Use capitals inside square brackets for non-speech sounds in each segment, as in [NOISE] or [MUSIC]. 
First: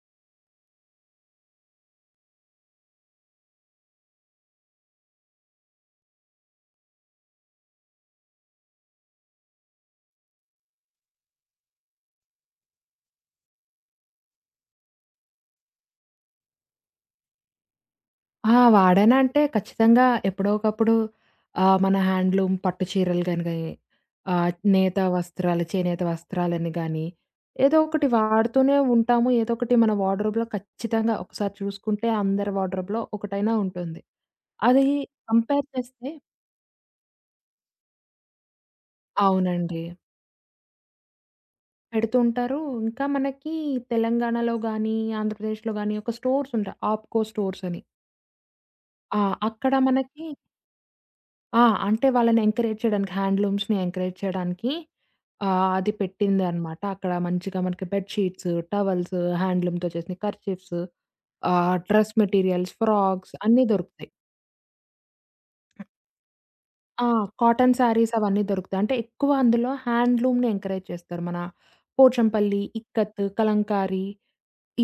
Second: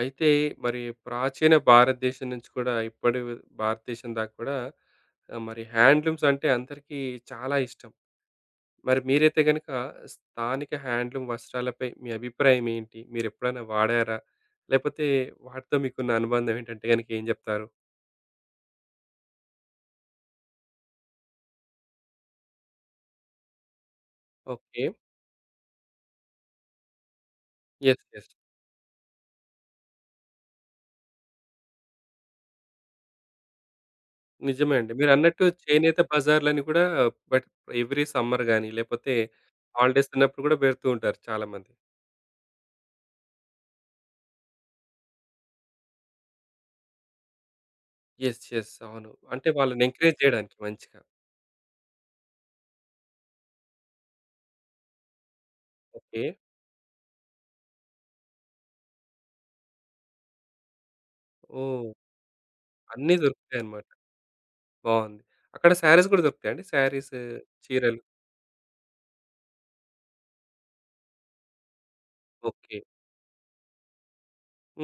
అయితే మరి ప్రాచీన భారతదేశం నుంచి కూడా ఇప్పటి భారతదేశం దాకా కూడా ఆ, మరి హ్యాండ్లూమ్స్ అంటే అందరికీ చాలా ఇష్టం. మరి మీరైతే గనుక స్థానిక హ్యాండ్లూమ్ వస్త్రాలపై మీ అభిప్రాయం ఏంటి? మీరెప్పుడైనా వాడారా? లేపోతే వాటితో మీకున్న అనుబంధం ఏంటంటే గనుక ఏం జెప్తారు? వాడానంటే ఖచ్చితంగా ఎప్పుడో ఒకప్పుడు మన హ్యాండ్లూమ్ పట్టు చీరలు గాని గాని ఓకే. నేత వస్త్రాలు, చేనేత వస్త్రాలని గాని ఏదో యెస్. ఒకటి యెస్. వాడుతూనే ఉంటాము. ఏదో ఒకటి మన వార్డ్‌రోబ్‌లో ఖచ్చితంగా ఒకసారి చూసుకుంటే అందరి వార్డ్‌రోబ్‌లో ఒకటైనా ఉంటుంది. నిజమే అది అండి. మీరన్నట్టు కంపేర్ చేనేత చేస్తే బజార్‌లని కూడా బట్ ఎవ్రీ సమ్మర్ గాని లేపోతే అవునండి. హాలిడేస్ ఉన్నప్పుడు గూడా పెడుతూ ఉంటారు చాలామంది. పెడుతుంటారు. ఇంకా మనకి తెలంగాణలో గాని, ఆంధ్రప్రదేశ్‌లో గాని ఒక స్టోర్స్ ఉంటాయి. ఆప్‌కో స్టోర్స్ అని. యెస్. యెస్. అవును. ఆ! అంటే అక్కడ వాళ్ళని ఎంకరేజ్ మనకి జేయడానికి మంచిగా. ఆ! అంటే వాళ్ళని ఎంకరేజ్ చేయడానికి హ్యాండ్లూమ్స్‌ని ఎంకరేజ్ చేయడానికి అది ఓకే. పెట్టిందనమాట. అక్కడ మంచిగా మనకి బెడ్ షీట్స్, టవల్స్, హ్యాండ్లూమ్‌తో చేసిన కర్చీఫ్స్, ఓహ్! డ్రెస్ మెటీరియల్స్, అన్నీ ఫ్రాక్స్ అన్నీ దొరుకుతాయన్నమాట. దొరుకుతాయి. బావుంది. అక్కడ శారీస్ గూడా దొరుకుతాయండి? ఆ! శారీస్, కాటన్ చీరలు. శారీస్ అవన్నీ దొరుకుతాయి. అంటే ఎక్కువ అందులో హ్యాండ్లూమ్‌ని ఎంకరేజ్ చేస్తారు. మన పోచంపల్లి, ఓకే. ఇక్కత్, కలంకారీ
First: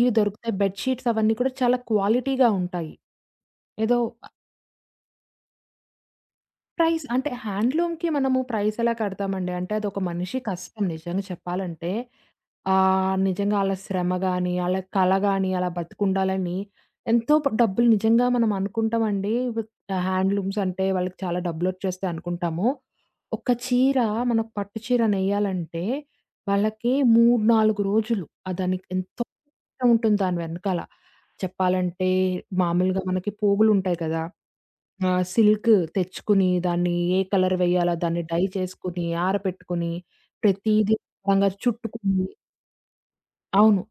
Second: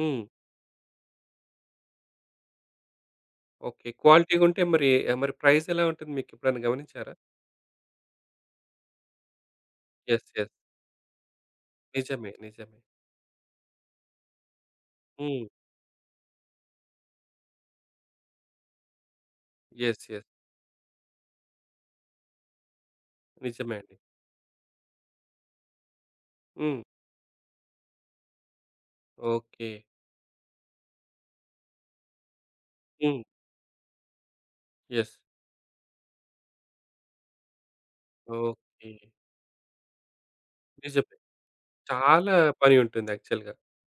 ఇవి దొరుకుతాయి. బెడ్ షీట్స్ అవన్నీ కూడా చాలా క్వాలిటీగా ఉంటాయి. ఓకే. ఏదో క్వాలిటీగుంటే మరి మరి ప్రైస్ ఎలా ఉంటుంది మీకెప్పుడైనా ప్రైస్ గమనించారా? అంటే హ్యాండ్లూమ్‌కి మనము ప్రైస్ ఎలా కడతామండి. అంటే అదొక యెస్. మనిషి యెస్. కష్టం నిజంగా చెప్పాలంటే. నిజమే. నిజమే. నిజంగా ఆళ్ళ శ్రమ గాని, ఆళ్ళ కళ హ్మ్. గాని, అలా బతికుండాలని ఎంతో డబ్బులు నిజంగా మనం అనుకుంటామండి. యెస్. యెస్. హ్యాండ్లూమ్స్ అంటే వాళ్ళకి చాలా డబ్బులొచ్చేస్తాయి అనుకుంటాము. ఒక నిజమే అండి. చీర మనకు పట్టు చీర నెయ్యాలంటే హ్మ్. వాళ్ళకి 3, 4 రోజులు. దానికి ఎంతో ఓకే. కష్టం ఉంటుంది దాని వెనకాల. చెప్పాలంటే మామూలుగా హ్మ్. మనకి పోగులుంటాయి కదా! యెస్. సిల్క్ తెచ్చుకుని, దాన్ని ఏ కలర్ వేయాలా, దాన్ని డై ఓకే. చేసుకొని, ఆరపెట్టుకొని, ప్రతీదీ నిజమే. శుభ్రంగా చుట్టుకుని చాలా పని ఉంటుంది యాక్చువల్‌గా. అవును.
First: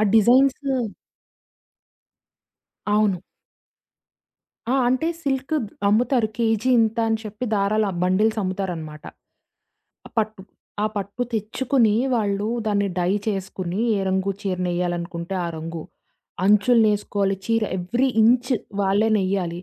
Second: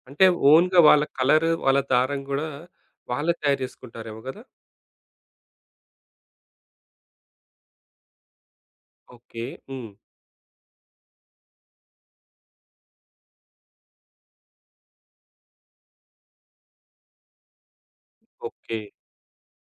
ఆ అంటే డిజైన్స్ ఓన్‌గా వాళ్ళ కలర్, వాళ్ళ దారం గూడా అవును. వాళ్ళే తయారు జేసుకుంటారేమో గదా! అంటే సిల్క్ అమ్ముతారు. కేజీ ఇంత అని చెప్పి దారాల బండిల్స్ అమ్ముతారనమాట. ఓకే. హ్మ్. ఆ పట్టు. ఆ పట్టు తెచ్చుకుని, వాళ్ళు దాన్ని డై చేసుకుని, ఏ రంగు చీరనెయ్యాలనుకుంటే ఆ రంగు. అంచులనేసుకోవాలి. చీర ఎవ్రీ ఇంచ్ ఓకే. వాళ్ళే నెయ్యాలి.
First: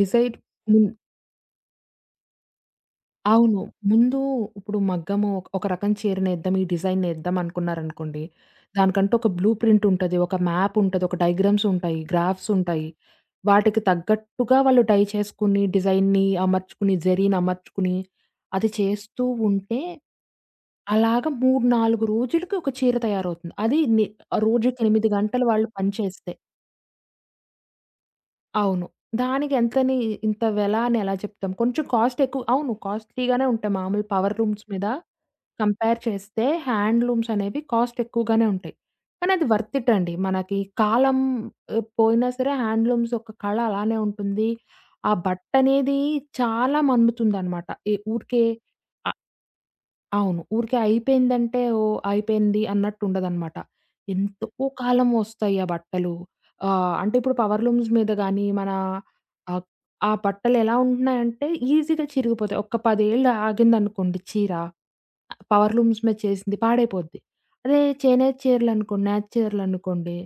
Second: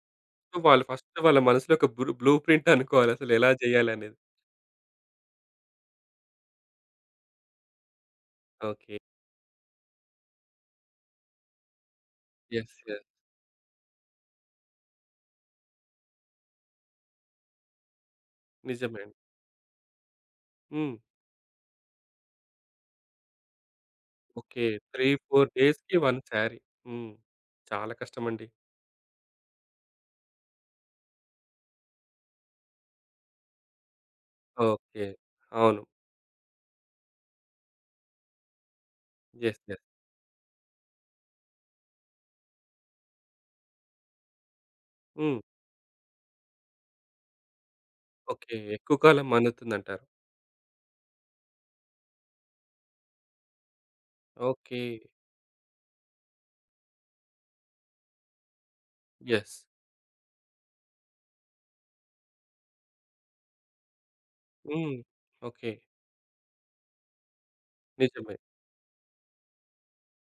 డిజైన్ సో వాళ్ళు ఫస్ట్ వాళ్ళ మనసులో ఒక బ్లూ ప్రింట్ అనుకోవాలి. అసలు ఎలా అవును. చేయాలనేది. ముందు ఇప్పుడు మగ్గము ఒక ఒక రకం చీరనేద్దాం, ఈ డిజైనేద్దాం అనుకున్నారనుకోండి. ఓకే. దానికంటే ఒక బ్లూ ప్రింట్ ఉంటది. ఒక మ్యాప్ ఉంటది. ఒక డయాగ్రామ్స్ ఉంటాయి. Graphs yes. ఉంటాయి. యెస్. వాటికి తగ్గట్టుగా వాళ్ళు డై చేసుకుని, డిజైన్‌ని అమర్చుకుని, జరీని అమర్చుకుని, అది నిజమే అండి. చేస్తూ ఉంటే హ్మ్. అలాగా 3, 4 రోజులకి ఒక చీర తయారవుతుంది. అది ని ఓకే. రోజుకి 3, 8 గంటలు 4 వాళ్ళు పని డేస్‌కి 1 చేస్తే. శారీ. హ్మ్. చాలా కష్టమండి. అవును. దానికెంతని ఇంత వెల అని ఎలా చెప్తాం? కొంచెం కాస్ట్ ఎక్కువ అవును. కాస్ట్‌లీగానే ఉంటాయి. మామూలు పవర్ లూమ్స్ మీద ఓకే. అవును. కంపేర్ చేస్తే హ్యాండ్లూమ్స్ అనేవి కాస్ట్ ఎక్కువగానే ఉంటాయి. కానీ అది యెస్. Worth yes. ఇట్ అండి. మనకి కాలం పోయినా సరే హ్యాండ్లూమ్స్ యొక్క కళ అలానే ఉంటుంది. ఆ హ్మ్. బట్టనేది చాలా మన్నుతుందనమాట. ఈ ఊరికే ఓకే. ఎక్కువ అ కాలం మన్నుతుందంటారు. అవును. ఊరికే అయిపోయిందంటే ఓహ్! అయిపోయింది అన్నట్టుండదనమాట. ఎంతో ఓకే. కాలం వస్తాయి ఆ బట్టలు. అంటే ఇప్పుడు పవర్ లూమ్స్ మీద గానీ, యెస్. ఆహ్, ఆ బట్టలెలా ఉంటున్నాయంటే ఈజీగా చిరిగిపోతాయి. ఒక్క 10 ఏళ్ళు ఆగిందనుకోండి చీర, హ్మ్. ఓకే. పవర్ లూమ్స్ మీద చేసింది పాడైపోద్ది. అదే చేనేత నిజమే. చీరలనుకోండి, నేత చీరలనుకోండి,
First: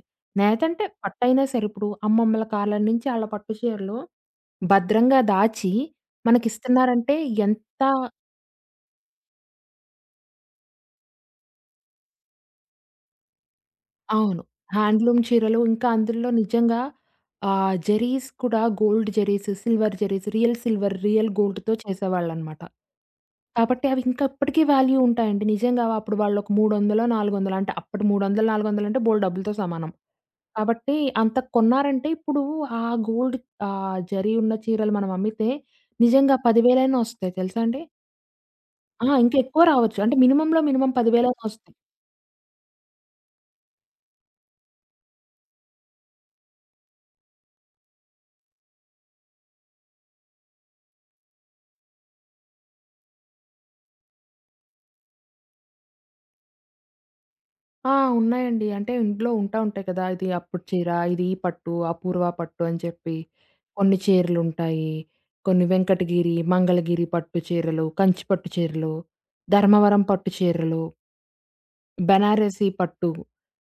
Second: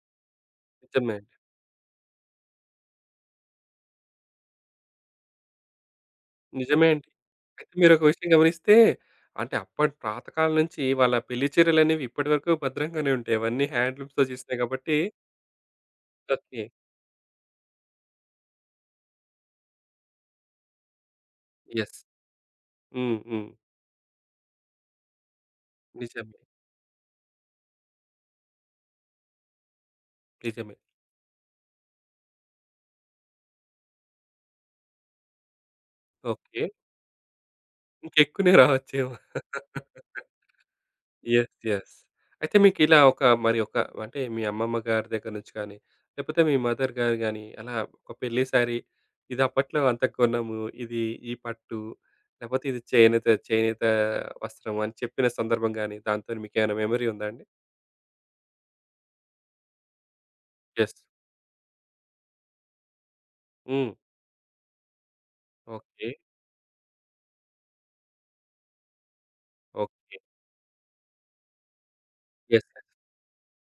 నేతంటే నిజమే అండి. పట్టయినా సరే ఇప్పుడు అమ్మమ్మల కాలం నుంచి ఆళ్ళ పట్టు చీరలు భద్రంగా దాచి నిజమే అండి. మనకిస్తున్నారంటే అయితే ఎంత మీరొక విషయం గమనిస్తే అంటే అప్పటి పాతకాలం నుంచి వాళ్ళ పెళ్లి చీరలనేవి ఇప్పటి వరకు భద్రంగానే ఉంటాయి. అవన్నీ హ్యాండ్లూమ్స్‌తో అవును. చేసినయి కాబట్టి హ్యాండ్లూమ్ చీరలు ఇంకా అందులో ఓకే. నిజంగా జరీస్ కూడా gold zaris, silver zaris, real silver, real గోల్డ్‌తో యెస్. చేసేవాళ్ళనమాట. హ్మ్. హ్మ్. కాబట్టి అవి ఇంకా ఇప్పటికి వాల్యూ ఉంటాయండి. నిజంగా అప్పుడు నిజమే. వాళ్ళొక 300 400 అంటే అప్పటి 300, 400 అంటే బోలెడు డబ్బులతో సమానం. నిజమే. కాబట్టి అంత కొన్నారంటే ఇప్పుడు ఆ గోల్డ్ జరీ ఉన్న చీరలు మనం అమ్మితే నిజంగా ఓకే. 10,000 అయినా ఒస్తాయి తెలుసా అండి? ఇంకెక్కువనే ఆ! రావచ్చేమో. ఇంకా ఎక్కువ రావచ్చు. అంటే మినిమమ్ 10,000 అయినా యెస్. ఒస్తాయి. యెస్. అయితే మీకిలా ఒక మరి ఒక అంటే మీ అమ్మమ్మ గారి దగ్గర నుంచి గానీ, లేకపోతే మీ మదర్ గారు గానీ, అలా ఒక పెళ్లి సారీ ఇది అప్పట్లో అంత కొనము, ఇది ఈ పట్టు, లేకపోతే ఇది చేనేత చేనేత వస్త్రం అని చెప్పిన సందర్భం గానీ, దాంతోని మీకేమైనా మెమరీ ఉందా అండి? ఆ! ఉన్నాయండి. అంటే ఇంట్లో ఉంటాయి కదా! ఇది అప్పుడు చీర, యెస్. ఇది ఈ పట్టు, అపూర్వ పట్టు అని చెప్పి హ్మ్. కొన్ని చీరలుంటాయి. కొన్ని ఓకే. వెంకటగిరి, మంగళగిరి పట్టు చీరలు, కంచి పట్టు చీరలు, ధర్మవరం ఓకే. పట్టు చీరలు, యెస్. బెనారసి యెస్. పట్టు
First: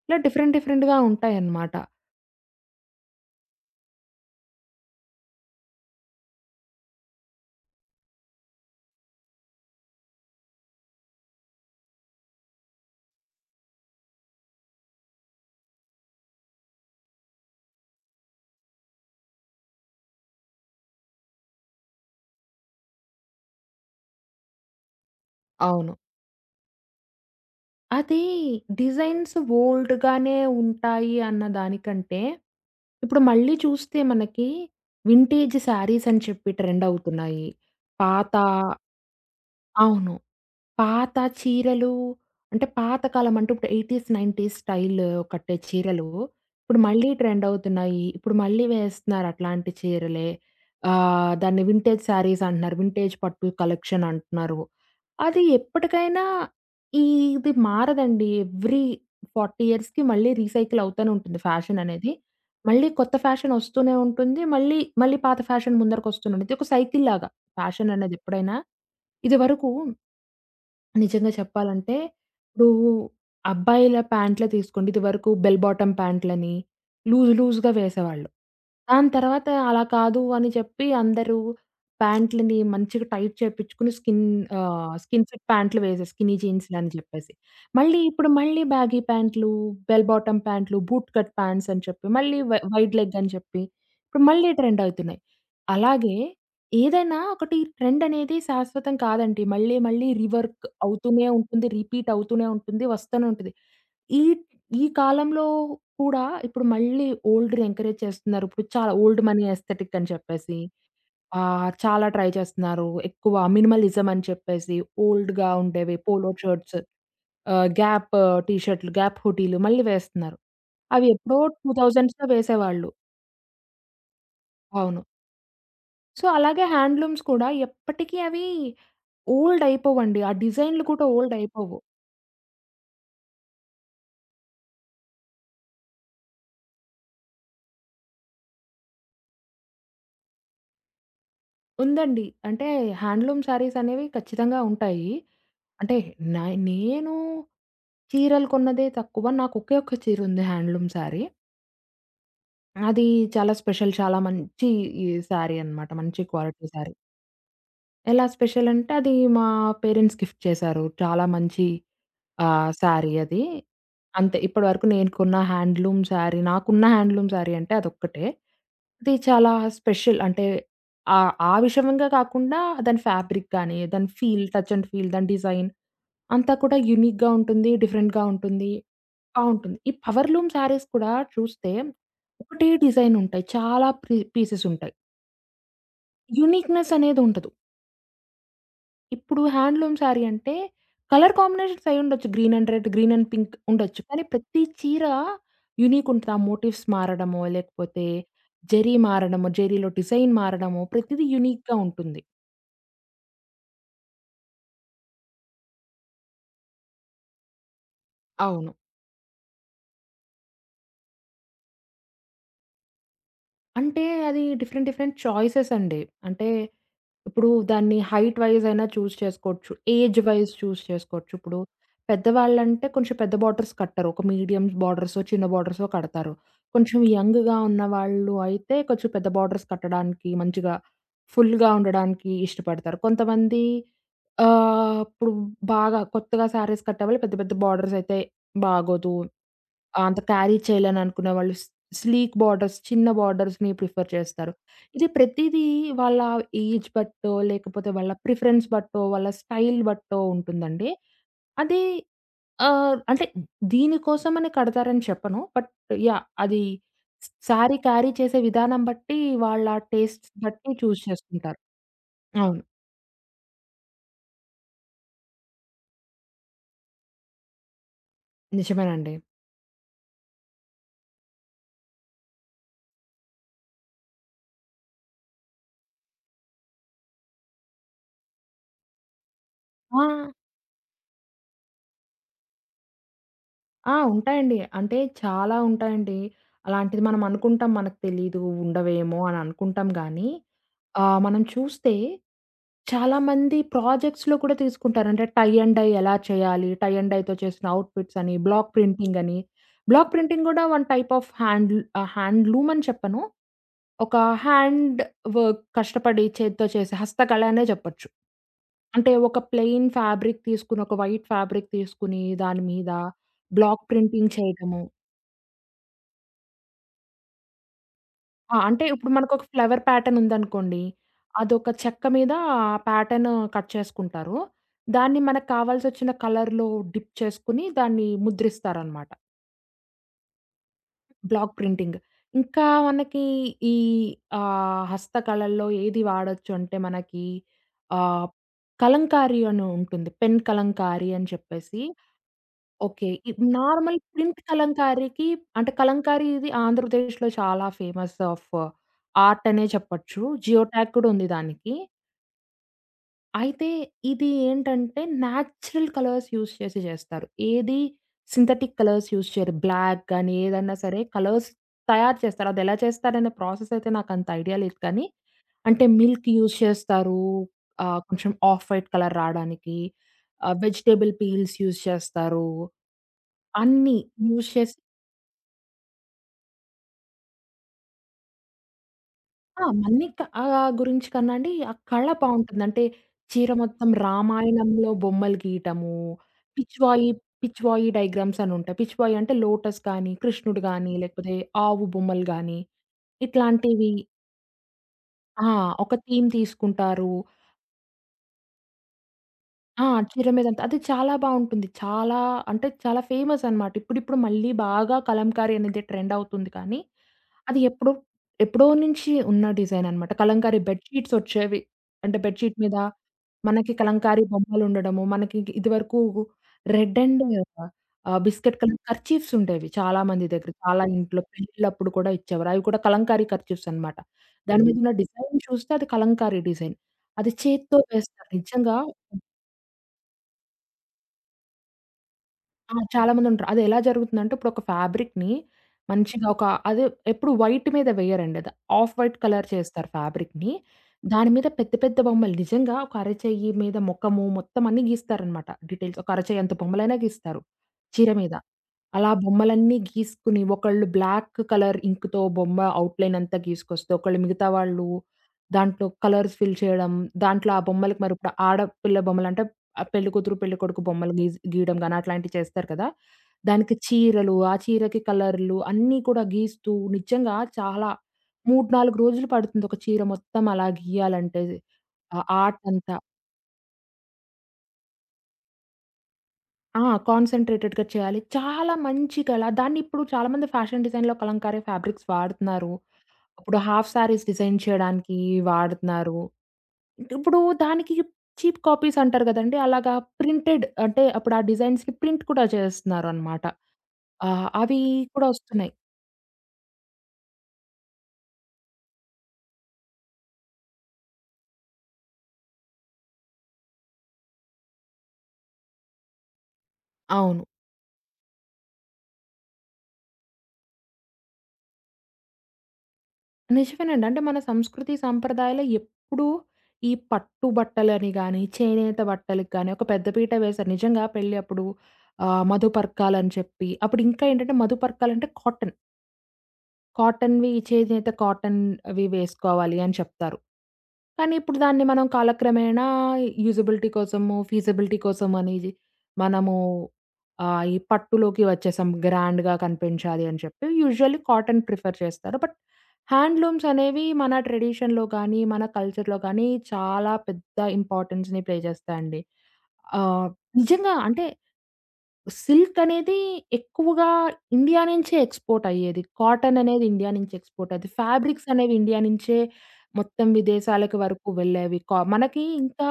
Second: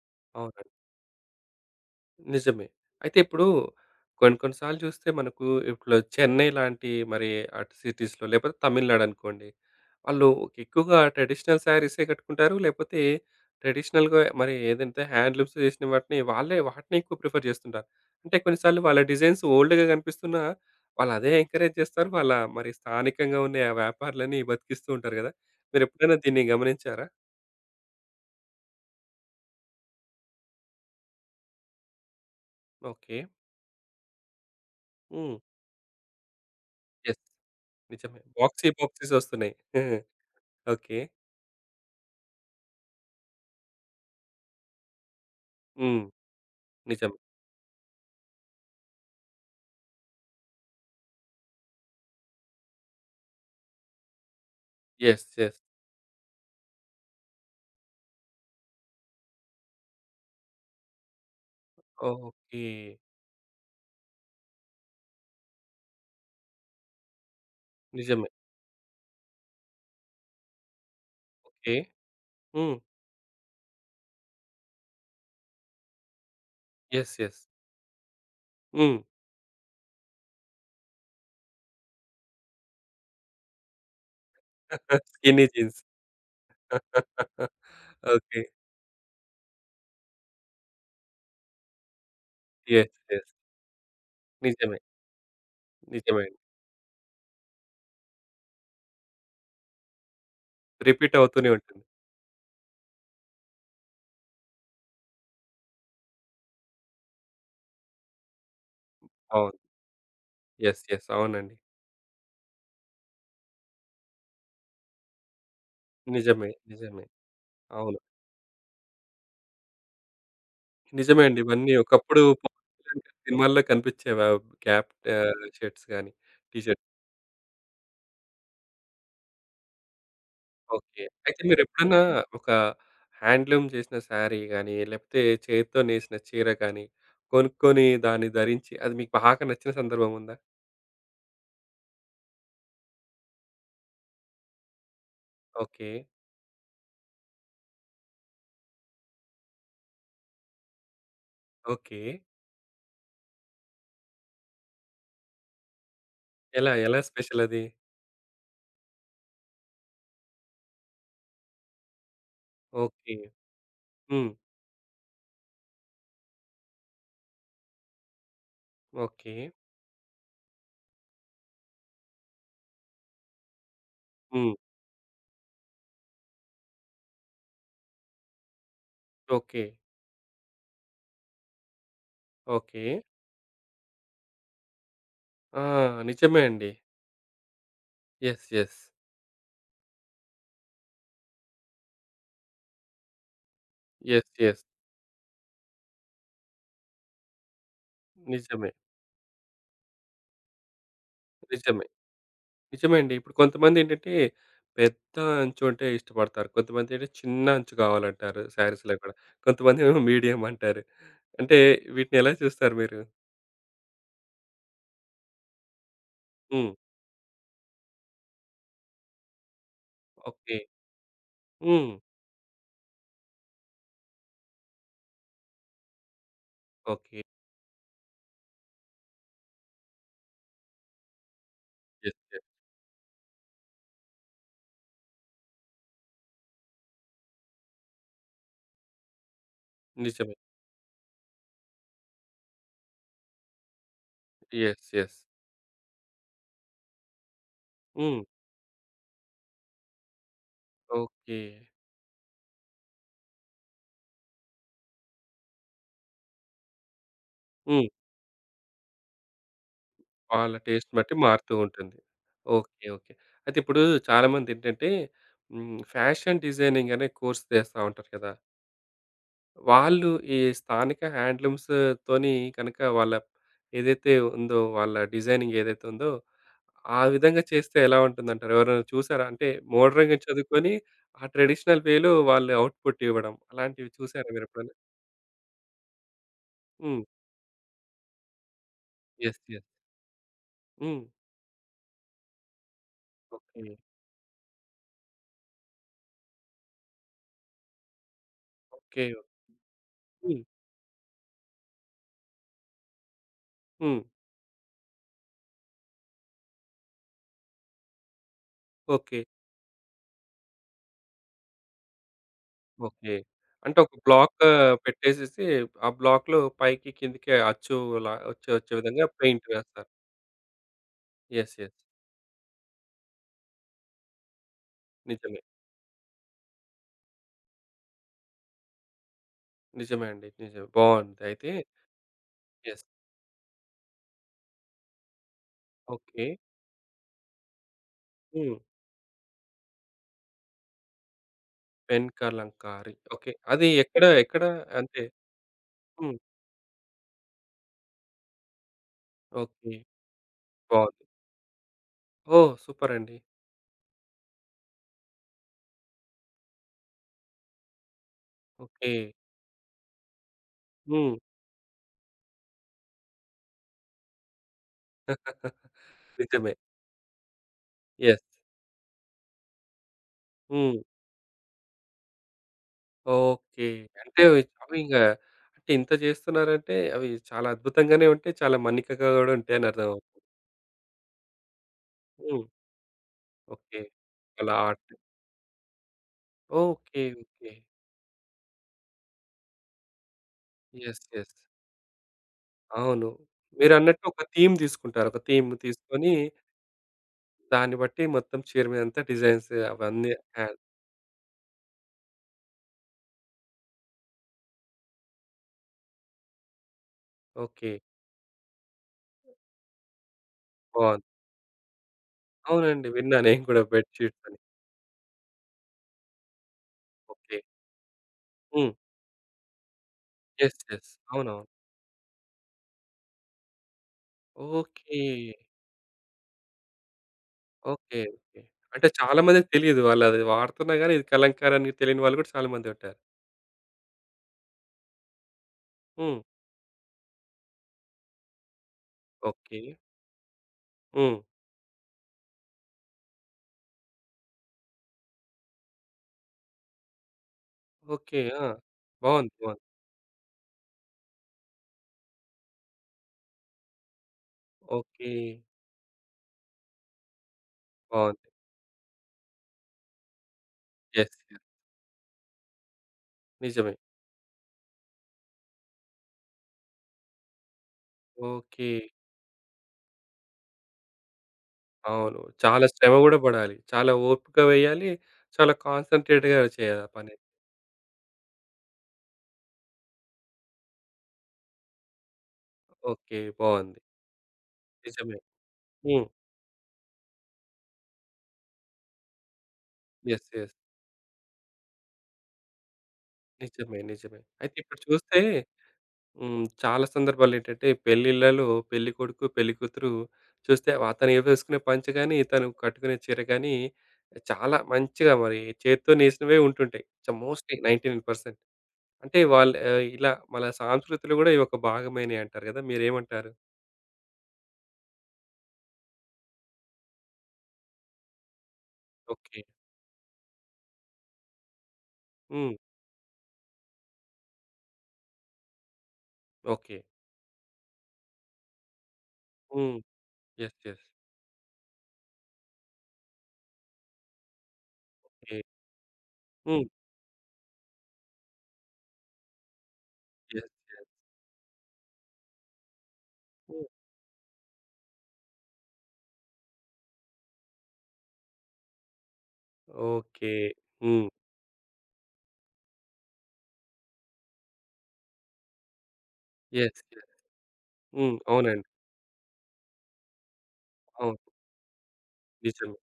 ఇలా డిఫరెంట్ అవునండి. డిఫరెంట్‌గా ఉంటాయన్నమాట. నిజమే. అయితే ఇప్పుడు కొన్ని కొన్ని సార్లు చూస్తే మనకు ఇప్పుడు చెన్నై లాంటి మరి అటు సిటీస్‌లో లేకపోతే తమిళనాడు అనుకోండి. వాళ్ళు ఎక్కువగా ట్రెడిషనల్ శారీసే కట్టుకుంటారు. లేకపోతే ట్రెడిషనల్‌గా మరి ఏదంటే హ్యాండ్లూమ్స్ చేసిన వాటిని వాళ్ళే వాటిని ఎక్కువ ప్రిఫర్ చేస్తుంటారు. అంటే కొన్ని సార్లు వాళ్ళ డిజైన్స్ ఓల్డ్‌గా కనిపిస్తున్నా వాళ్ళు అదే ఎంకరేజ్ చేస్తారు. వాళ్ళ మరి స్థానికంగా ఉన్న ఆ వ్యాపారులని బతికిస్తూ ఉంటారు కదా! అవును. మీరెప్పుడైనా దీన్ని గమనించారా? అది డిజైన్స్ ఓల్డ్‌గానే ఉంటాయి అన్న దానికంటే, ఓకే. ఇప్పుడు మళ్ళీ చూస్తే మనకి హ్మ్. వింటేజ్ శారీస్ అని చెప్పి ట్రెండ్ యెస్. అవుతున్నాయి. నిజమే. పాత బాక్సీ బాక్సీస్ వస్తున్నాయి. [LAUGHS] అవును. ఓకే. పాత చీరలు అంటే పాతకాలం అంటే ఇప్పుడు 80స్, 90స్ స్టైల్ కట్టే హ్మ్. చీరలు ఇప్పుడు మళ్ళీ నిజమే. ట్రెండ్ అవుతున్నాయి. ఇప్పుడు మళ్ళీ వేస్తున్నారు అట్లాంటి చీరలే. దాన్ని వింటేజ్ శారీస్ అంటున్నారు. వింటేజ్ పట్టు కలెక్షన్ అంటున్నారు. యెస్. అది యెస్. ఎప్పటికైనా ఈ ఇది మారదండి. ఎవ్రీ 40 ఇయర్స్‌కి మళ్ళీ రీసైకిల్ అవుతానే ఉంటుంది ఫ్యాషన్ అనేది. ఓకే. మళ్ళీ కొత్త ఫ్యాషన్ వస్తూనే ఉంటుంది. మళ్ళీ, మళ్ళీ పాత ఫ్యాషన్ ముందరకొస్తూనే ఉంటుంది. ఇది ఒక సైకిల్ లాగా ఫ్యాషన్ అనేది నిజమే. ఎప్పుడైనా. ఇదివరకు నిజంగా ఓకే. చెప్పాలంటే, ఇప్పుడు హ్మ్. అబ్బాయిల ప్యాంట్లే తీసుకోండి. ఇదివరకు బెల్ బాటమ్ ప్యాంట్లని యెస్. Loose yes. లూజ్‌గా వేసేవాళ్ళు. హ్మ్. దాని తర్వాత అలా కాదు అని చెప్పి అందరూ ప్యాంట్లని మంచిగా టైట్ చేపించుకొని స్కిన్ స్కిన్నీ ఫిట్ జీన్స్. ప్యాంట్లు వేసే స్కిన్నీ జీన్స్‌లని చెప్పేసి. మళ్ళీ ఇప్పుడు ఓకే. మళ్ళీ బ్యాగీ ప్యాంట్లు, బెల్ బాటమ్ ప్యాంట్లు, బూట్ కట్ ప్యాంట్స్ అని చెప్పి, మళ్ళీ యెస్. Wide leg yes. అని [LAUGHS] చెప్పి ఇప్పుడు మళ్ళీ నిజమే. ట్రెండ్ అవుతున్నాయి. అలాగే నిజమే అండి. ఏదైనా ఒకటి ట్రెండ్ అనేది శాశ్వతం కాదండి. మళ్ళీ, మళ్ళీ రివర్క్ రిపీట్ అవుతూనే అవుతూనే ఉంటుంది. ఉంటుంది. రిపీట్ అవుతూనే ఉంటుంది. వస్తూనే ఉంటుంది. ఈ, ఈ కాలంలో కూడా ఇప్పుడు మళ్ళీ ఓల్డ్‌ని ఎంకరేజ్ చేస్తున్నారు. ఇప్పుడు చాలా ఓల్డ్ మనీ అవును. ఎస్థెటిక్ అని చెప్పేసి యెస్. యెస్. అవునండి. చాలా ట్రై చేస్తున్నారు. ఎక్కువ మినిమలిజం అని చెప్పేసి ఓల్డ్‌గా ఉండేవి పోలో నిజమే. షర్ట్స్, నిజమే. అవును. గ్యాప్ టీ షర్ట్‌లు, గ్యాప్ హుడీలు మళ్ళీ వేస్తున్నారు. అవి నిజమే ఎప్పుడో అండి. ఇవన్నీ ఒకప్పుడు 2000స్‌లో పవన్ వేసేవాళ్ళు. కళ్యాణ్ గారి సినిమాల్లో కనిపించేవి ఆ గ్యాప్ అవును. షర్ట్స్ గాని, సో, టీ అలాగే షర్ట్స్. హ్యాండ్లూమ్స్ కూడా ఎప్పటికీ అవి ఓల్డ్ అయిపోవండి. ఆ డిజైన్‌లు ఓకే. కూడా ఓల్డ్ అయితే అయిపోవు. మీరెప్పుడన్నా ఒక హ్యాండ్లూమ్ చేసిన శారీ గాని, లేకపోతే చేతితో నేసిన చీర గాని, కొనుక్కొని దాన్ని ధరించి అది మీకు బాగా నచ్చిన సందర్భం ఉందా? ఉందండి. అంటే హ్యాండ్లూమ్ శారీస్ అనేవి ఖచ్చితంగా ఉంటాయి. ఓకే. అంటే నా నేను చీరలు కొన్నదే తక్కువ. నాకు ఒకే ఒక్క చీర ఉంది హ్యాండ్లూమ్ శారీ. ఓకే. అది చాలా స్పెషల్. చాలా మంచి ఈ శారీ అన్నమాట. మంచి క్వాలిటీ ఎలా శారీ. ఎలా స్పెషల్ అది? ఎలా స్పెషల్ అంటే అది మా పేరెంట్స్ గిఫ్ట్ చేశారు. చాలా మంచి ఆ! శారీ ఓకే. అది. హ్మ్. అంతే ఇప్పటివరకు నేను కొన్న హ్యాండ్లూమ్ శారీ నాకున్న హ్యాండ్లూమ్ శారీ అంటే అదొక్కటే. అది ఓకే. చాలా స్పెషల్ అంటే ఆ విషయంగా కాకుండా దాని ఫ్యాబ్రిక్ గానీ, దాని ఫీల్ హ్మ్. టచ్ అండ్ ఫీల్ దాని డిజైన్ అంతా కూడా యూనిక్‌గా ఉంటుంది. డిఫరెంట్‌గా ఉంటుంది. ఓకే. బావుంటుంది. ఈ పవర్‌లూమ్ శారీస్ కూడా చూస్తే ఒకటే ఓకే. డిజైన్ ఉంటాయి. చాలా ప్రీ పీసెస్ ఉంటాయి. ఆ! నిజమే అండి. యూనిక్‌నెస్ అనేది ఉండదు. యెస్. యెస్. ఇప్పుడు హ్యాండ్లూమ్ శారీ అంటే కలర్ కాంబినేషన్స్ అయ్యుండొచ్చు. Green and red, green and pink ఉండొచ్చు. కానీ యెస్. ప్రతి యెస్. చీర యూనిక్ ఉంటది. ఆ మోటివ్స్ మారడమో, లేకపోతే నిజమే. జరీ మారడమో, జరీలో డిజైన్ మారడమో ప్రతిది యూనిక్‌గా నిజమే. ఉంటుంది. నిజమే అండి. ఇప్పుడు కొంతమందేంటంటే, పెద్ద అంచు అంటే ఇష్టపడతారు. కొంతమంది ఏంటంటే, చిన్న అంచు కావాలంటారు అవును. శారీస్‌లో కూడా. కొంతమందేమో మీడియం అంటారు. అంటే వీటిని ఎలా చూస్తారు మీరు? అంటే అది డిఫరెంట్, డిఫరెంట్ చాయిసెస్ అండి. అంటే హ్మ్. ఇప్పుడు దాన్ని హైట్ వైస్ అయినా చూజ్ చేసుకోవచ్చు. Age wise okay. చూజ్ చేసుకోవచ్చు. ఇప్పుడు హ్మ్. పెద్దవాళ్ళంటే కొంచెం పెద్ద బార్డర్స్ కట్టరు. ఒక మీడియం బార్డర్సో, చిన్న బార్డర్సో కడతారు. కొంచెం ఓకే. యంగ్‌గా ఉన్నవాళ్ళు అయితే కొంచెం పెద్ద బార్డర్స్ కట్టడానికి మంచిగా ఫుల్‌గా యెస్. ఉండడానికి యెస్. ఇష్టపడతారు. ఇప్పుడు బాగా కొత్తగా శారీస్ కట్టేవాళ్ళు పెద్ద పెద్ద బార్డర్స్ అయితే బాగోదు. ఆ, అంత నిజమే. క్యారీ చేయలేను అనుకునేవాళ్ళు స్లీక్ బార్డర్స్, చిన్న బార్డర్స్‌ని ప్రిఫర్ చేస్తారు. యెస్. ఇది యెస్. ప్రతీదీ వాళ్ళ ఏజ్ బట్టో, లేకపోతే వాళ్ళ హ్మ్. ప్రిఫరెన్స్ బట్టో, వాళ్ళ స్టైల్ బట్టో ఉంటుందండి. ఓకే. అది అంటే దీనికోసమని కడతారని చెప్పను. బట్ అది శారీ హ్మ్. క్యారీ చేసే విధానం బట్టి వాళ్ళ టేస్ట్స్ వాళ్ళ బట్టి టేస్ట్ చూజ్ బట్టి మారుతూ చేసుకుంటారు. ఉంటుంది. అవును. ఓకే. ఓకే. అయితే ఇప్పుడు చాలామందేంటంటే, హ్మ్. ఫ్యాషన్ డిజైనింగ్ అనే కోర్స్ చేస్తా ఉంటారు కదా! నిజమేనండి. వాళ్ళు ఈ స్థానిక హ్యాండ్లూమ్స్ తోని కనుక వాళ్ళ ఏదైతే ఉందో వాళ్ళ డిజైనింగ్ ఏదైతే ఉందో, ఆ విధంగా చేస్తే ఎలా ఉంటుందంటారు? ఎవరైనా చూసారా? అంటే ఆ! మోడర్న్‌గా చదువుకొని ఆ ట్రెడిషనల్ వేలో వాళ్ళు అవుట్‌పుట్ ఇవ్వడం అలాంటివి ఆ! చూసారా ఉంటాయండి. మీరెప్పుడైనా? అంటే చాలా ఉంటాయండి. హ్మ్. అలాంటిది మనం అనుకుంటాం మనకు తెలీదు, ఉండవేమో అని యెస్. యెస్. అనుకుంటాం గానీ, హ్మ్. మనం చూస్తే చాలామంది ఓకే. ప్రాజెక్ట్స్‌లో కూడా తీసుకుంటారు. అంటే టై అండ్ డై ఎలా చేయాలి, టై అండ్ డైతో చేసిన అవుట్‌ఫిట్స్ అని, బ్లాక్ ఓకే. ప్రింటింగ్ అని. బ్లాక్ హ్మ్. ప్రింటింగ్ కూడా వన్ టైప్ ఆఫ్ హ్యాండ్లూమ్ అని చెప్పను. హ్మ్. ఒక హ్యాండ్ వర్క్ కష్టపడి చేత్తో చేసే హస్తకళ అనే చెప్పొచ్చు. అంటే ఓకే. ఒక ప్లెయిన్ ఫ్యాబ్రిక్ తీసుకొని, ఒక వైట్ ఫ్యాబ్రిక్ తీసుకొని, దాని మీద ఓకే. అంటే బ్లాక్ ఒక ప్రింటింగ్ బ్లాక్ చేయడము. పెట్టేసేసి ఆ బ్లాక్‌లో పైకి కిందకి అచ్చులా వచ్చే ఆ! వచ్చే అంటే విధంగా ఇప్పుడు మనకొక పెయింట్ ఫ్లవర్ వేస్తారు. ప్యాటర్న్ ఉందనుకోండి. యెస్. అదొక యెస్. చెక్క మీద ఆ ప్యాటర్న్ కట్ చేసుకుంటారు. దాన్ని నిజమే. మనకు కావాల్సొచ్చిన కలర్‌లో డిప్ చేసుకొని, దాన్ని ముద్రిస్తారనమాట. నిజమే అండి. నిజమే. బావుంది. అయితే బ్లాక్ ప్రింటింగ్. ఇంకా యెస్. మనకి ఈ ఆహ్, హస్తకళల్లో ఏది ఓకే. వాడొచ్చు అంటే మనకి ఆహ్, హ్మ్. కలంకారీ అని ఉంటుంది. పెన్ కలంకారీ అని చెప్పేసి వెనకాలంకారి. ఓకే. ఓకే. ఇ అది నార్మల్ ఎక్కడ? ప్రింట్ ఎక్కడ? అంటే కలంకారీకి అంటే హ్మ్. కలంకారీ ఇది ఆంధ్రప్రదేశ్‌లో చాలా ఫేమస్ ఆఫ్ ఆర్ట్ అనే ఓకే. చెప్పొచ్చు. జియో ట్యాగ్ బావుంది. కూడా ఉంది దానికి. ఓహ్! సూపర్ అండి. అయితే ఇది ఏంటంటే నేచురల్ కలర్స్ యూజ్ చేసి చేస్తారు. ఏది సింథటిక్ ఓకే. కలర్స్ యూజ్ చేయరు. బ్లాక్ గాని ఏదన్నా సరే హ్మ్. కలర్స్ తయారు చేస్తారు. అదెలా చేస్తారనే ప్రాసెస్ అయితే నాకంత ఐడియా లేదు కానీ [LAUGHS] అంటే మిల్క్ నిజమే. యూజ్ చేస్తారు. యెస్. కొంచెం ఆఫ్ వైట్ కలర్ రాడానికి. హ్మ్. వెజిటబుల్ పీల్స్ యూజ్ చేస్తారు. ఓకే. అన్నీ అంటే అవి యూజ్ చేసి ఇంగ అంటే ఇంత చేస్తున్నారంటే అవి చాలా అద్భుతంగానే ఉంటాయి. చాలా మన్నికగా గూడా ఆ! ఉంటాయని మన్ని అర్థమవుతుంది. క ఆహ్, గురించి కన్నా అండి ఆ కళ హ్మ్. బావుంటుంది. అంటే చీర ఓకే. మొత్తం అలా రామాయణంలో ఆర్ట్ బొమ్మలు గీయటము, okay. Pichwai, okay. Pichwai diagrams అని ఉంటాయి. పిచ్‌వాయి అంటే లోటస్ గాని, కృష్ణుడు గాని, యెస్. యెస్. లేకపోతే ఆవు బొమ్మలు గాని, అవును. ఇట్లాంటివి మీరన్నట్టు ఒక థీమ్ తీసుకుంటారు. ఒక థీమ్ ఆ! ఒక తీసుకొని థీమ్ తీసుకుంటారు. దాన్ని బట్టి మొత్తం చీర మీదంతా డిజైన్స్ ఆ! అవన్నీ 'చీర యాడ్ మీదంతా' అది చాలా బావుంటుంది. అంటే చాలా ఫేమస్ అనమాట. ఇప్పుడిప్పుడు మళ్ళీ బాగా కలంకారీ అనేది ట్రెండ్ అవుతుంది కానీ, అది ఓకే. ఎప్పుడో ఎప్పుడో నుంచి ఉన్న డిజైన్ అనమాట. కలంకారీ బావుంది. బెడ్‌షీట్స్ వచ్చేవి. అంటే బెడ్‌షీట్ మీద అవునండి. విన్నా నేను కూడా మనకి బెడ్ షీట్స్ కలంకారీ అని. బొమ్మలుండడము, మనకి ఇదివరకు రెడ్ అండ్ ఓకే. బిస్కెట్ హ్మ్. కలర్ కర్చీఫ్స్ ఉండేవి చాలా మంది దగ్గర. యెస్. చాలా యెస్. ఇంట్లో అవునవును. పెళ్ళిళ్ళప్పుడు కూడా ఇచ్చేవారు. అవి కూడా కలంకారీ కర్చీఫ్స్ అనమాట. దాని మీద ఉన్న ఓకే. డిజైన్ చూస్తే అది కలంకారీ డిజైన్. అది చేత్తో ఓకే. వేస్తారు. ఓకే. నిజంగా అంటే చాలా మందికి తెలీదు. వాళ్ళది వాడుతున్నా గాని ఇది కలంకారీ అని తెలియని వాళ్ళు కూడా చాలా మంది ఆ! ఉంటారు. చాలా మందుంటరు. అది ఎలా జరుగుతుందంటే ఇప్పుడు ఒక ఫ్యాబ్రిక్‌ని హ్మ్. మంచిగా ఒక అది ఎప్పుడు వైట్ మీద వేయరండి. అది ఆఫ్ వైట్ కలర్ ఓకే. చేస్తారు ఫ్యాబ్రిక్‌ని. హ్మ్. దాని మీద పెద్ద పెద్ద బొమ్మలు నిజంగా ఒక అరచెయ్యి మీద మొఖము మొత్తం అన్నీ గీస్తారనమాట. డీటెయిల్స్ ఒక అరచెయ్యంత బొమ్మలైనా గీస్తారు చీర ఓకే. మీద. ఆ! అలా బావుంది. బావుంది. బొమ్మలన్నీ గీసుకుని ఒకళ్ళు బ్లాక్ కలర్ ఇంక్‌తో ఔట్‌లైన్ అంతా గీసుకొస్తే, మిగతా వాళ్ళు ఓకే. దాంట్లో కలర్స్ ఫిల్ చేయడం. దాంట్లో ఆ బొమ్మలకి బావుంది. మరిప్పుడు ఆడపిల్ల బొమ్మలంటే పెళ్ళికూతురు, పెళ్ళికొడుకు బొమ్మలు యెస్. యెస్. గీయడం గాని అట్లాంటివి చేస్తారు కదా! నిజమే. దానికి చీరలు, ఆ చీరకి కలర్లు అన్నీ కూడా గీస్తూ నిజంగా చాలా 3, ఓకే. 4 రోజులు పడుతుంది ఒక చీర మొత్తం అలా గీయాలంటే. అవును. ఆ ఆర్ట్ చాలా శ్రమ అంతా. గూడా పడాలి. చాలా ఓపిక వేయాలి. చాలా కాన్సంట్రేట్‌గా ఆ! చేయాలి ఆ పని. కాన్సంట్రేటెడ్‌గా చేయాలి. చాలా మంచి కళ. దాన్నిప్పుడు చాలామంది ఫ్యాషన్ డిజైన్‌లో కలంకారీ ఫ్యాబ్రిక్స్ వాడుతున్నారు. ఓకే. ఇప్పుడు బావుంది. హాఫ్ సారీస్ డిజైన్ చేయడానికి నిజమే. హ్మ్. వాడుతున్నారు. ఇప్పుడు దానికి చీప్ కాపీస్ అంటారు గదండీ! అలాగా యెస్. యెస్. ప్రింటెడ్ అంటే, అప్పుడు ఆ డిజైన్స్‌ని ప్రింట్ కూడా చేస్తున్నారనమాట. నిజమే. నిజమే. అయితే ఇప్పుడు అవి చూస్తే కూడా ఒస్తున్నాయి. హ్మ్. చాలా సందర్భాలేంటంటే పెళ్ళిళ్ళలో పెళ్ళికొడుకు, పెళ్ళికూతురు చూస్తే అతను వేసుకునే పంచ గాని, తను కట్టుకునే చీర గాని చాలా మంచిగా మరి చేత్తో నేసినవే ఉంటుంటాయి. అవును. మోస్ట్‌లీ 99% అంటే వాళ్ళు ఇలా మన సాంస్కృతిలో గూడా ఇవి ఒక భాగమేనే అంటారు గదా! మీరేమంటారు? నిజమేనండి. అంటే మన సంస్కృతి సంప్రదాయాలు ఎప్పుడూ ఈ పట్టు బట్టలని గానీ, చేనేత ఓకే. బట్టలకి గానీ ఒక పెద్ద పీట వేశారు. నిజంగా పెళ్లి అప్పుడు హ్మ్. మధుపర్కాలని చెప్పి, అప్పుడు ఇంకా ఏంటంటే మధుపర్కాలంటే కాటన్. ఓకే. కాటన్ అవి హ్మ్. వేసుకోవాలి అని చెప్తారు. యెస్. యెస్. కానీ ఇప్పుడు దాన్ని మనం కాలక్రమేణా యూజబిలిటీ కోసము, ఫీజిబిలిటీ ఏ కోసమని మనము హ్మ్. ఈ పట్టులోకి వచ్చేసాం. గ్రాండ్‌గా కనిపించాలి అని యెస్. చెప్పి యూజువల్లీ కాటన్ ప్రిఫర్ చేస్తారు. బట్ హ్యాండ్లూమ్స్ హ్మ్. అనేవి మన ట్రెడిషన్‌లో కానీ, మన కల్చర్‌లో కానీ చాలా పెద్ద ఇంపార్టెన్స్‌ని ప్లే చేస్తాయండి. ఆహ్, ఓకే. నిజంగా హ్మ్. అంటే సిల్క్ అనేది ఎక్కువగా ఇండియా నుంచే ఎక్స్‌పోర్ట్ అయ్యేది. Cotton yes. అనేది ఇండియా యెస్. నుంచి ఎక్స్‌పోర్ట్ అది. హ్మ్. ఫ్యాబ్రిక్స్ అవునండి. అనేవి ఇండియా నుంచే మొత్తం విదేశాలకు అవును. వరకు వెళ్ళేవి. మనకి నిజమే. ఇంకా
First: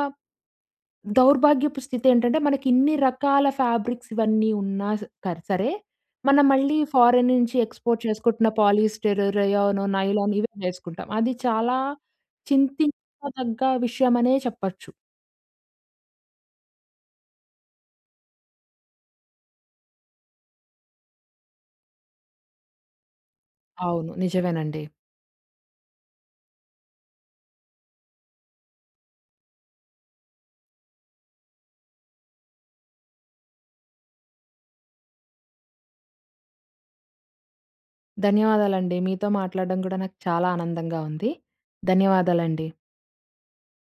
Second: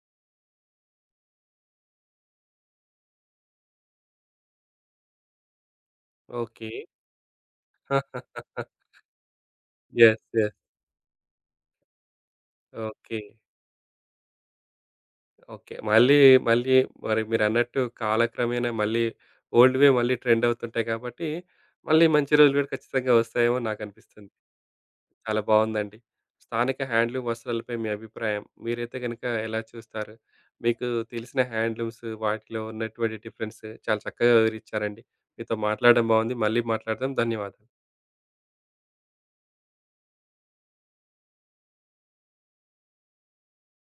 దౌర్భాగ్యపు స్థితి ఏంటంటే, మనకి ఇన్ని రకాల ఫ్యాబ్రిక్స్ ఇవన్నీ ఉన్నా స కర్ సరే, మనం ఓకే. మళ్ళీ ఫారెన్ నుంచి ఎక్స్‌పోర్ట్ చేసుకుంటున్న పాలిస్టర్, రేయాన్, యెస్. నైలాన్ ఇవే యెస్. చేసుకుంటాం. అది చాలా ఓకే. చింతించదగ్గ విషయం అనే చెప్పొచ్చు. ఓకే. మళ్ళీ, మళ్ళీ మరి మీరన్నట్టు కాలక్రమేణా మళ్ళీ ఓల్డ్‌వే మళ్ళీ ట్రెండ్ అవుతుంటాయి కాబట్టి, మళ్ళీ మంచి రోజులు కూడా ఖచ్చితంగా వస్తాయేమో అవును. నాకనిపిస్తుంది. నిజమేనండి. చాలా బావుందండి. స్థానిక హ్యాండ్లూమ్ వస్త్రాలపై మీ అభిప్రాయం. మీరైతే గనుక ఎలా చూస్తారు? మీకు తెలిసిన హ్యాండ్లూమ్స్ వాటిలో ఉన్నటువంటి డిఫరెన్స్ చాలా చక్కగా వివరిచ్చారండి. మీతో మాట్లాడడం బావుంది. మళ్ళీ మాట్లాడదాం. ధన్యవాదాలు. ధన్యవాదాలండి. మీతో మాట్లాడడం గూడా నాకు చాలా ఆనందంగా ఉంది. ధన్యవాదాలండి.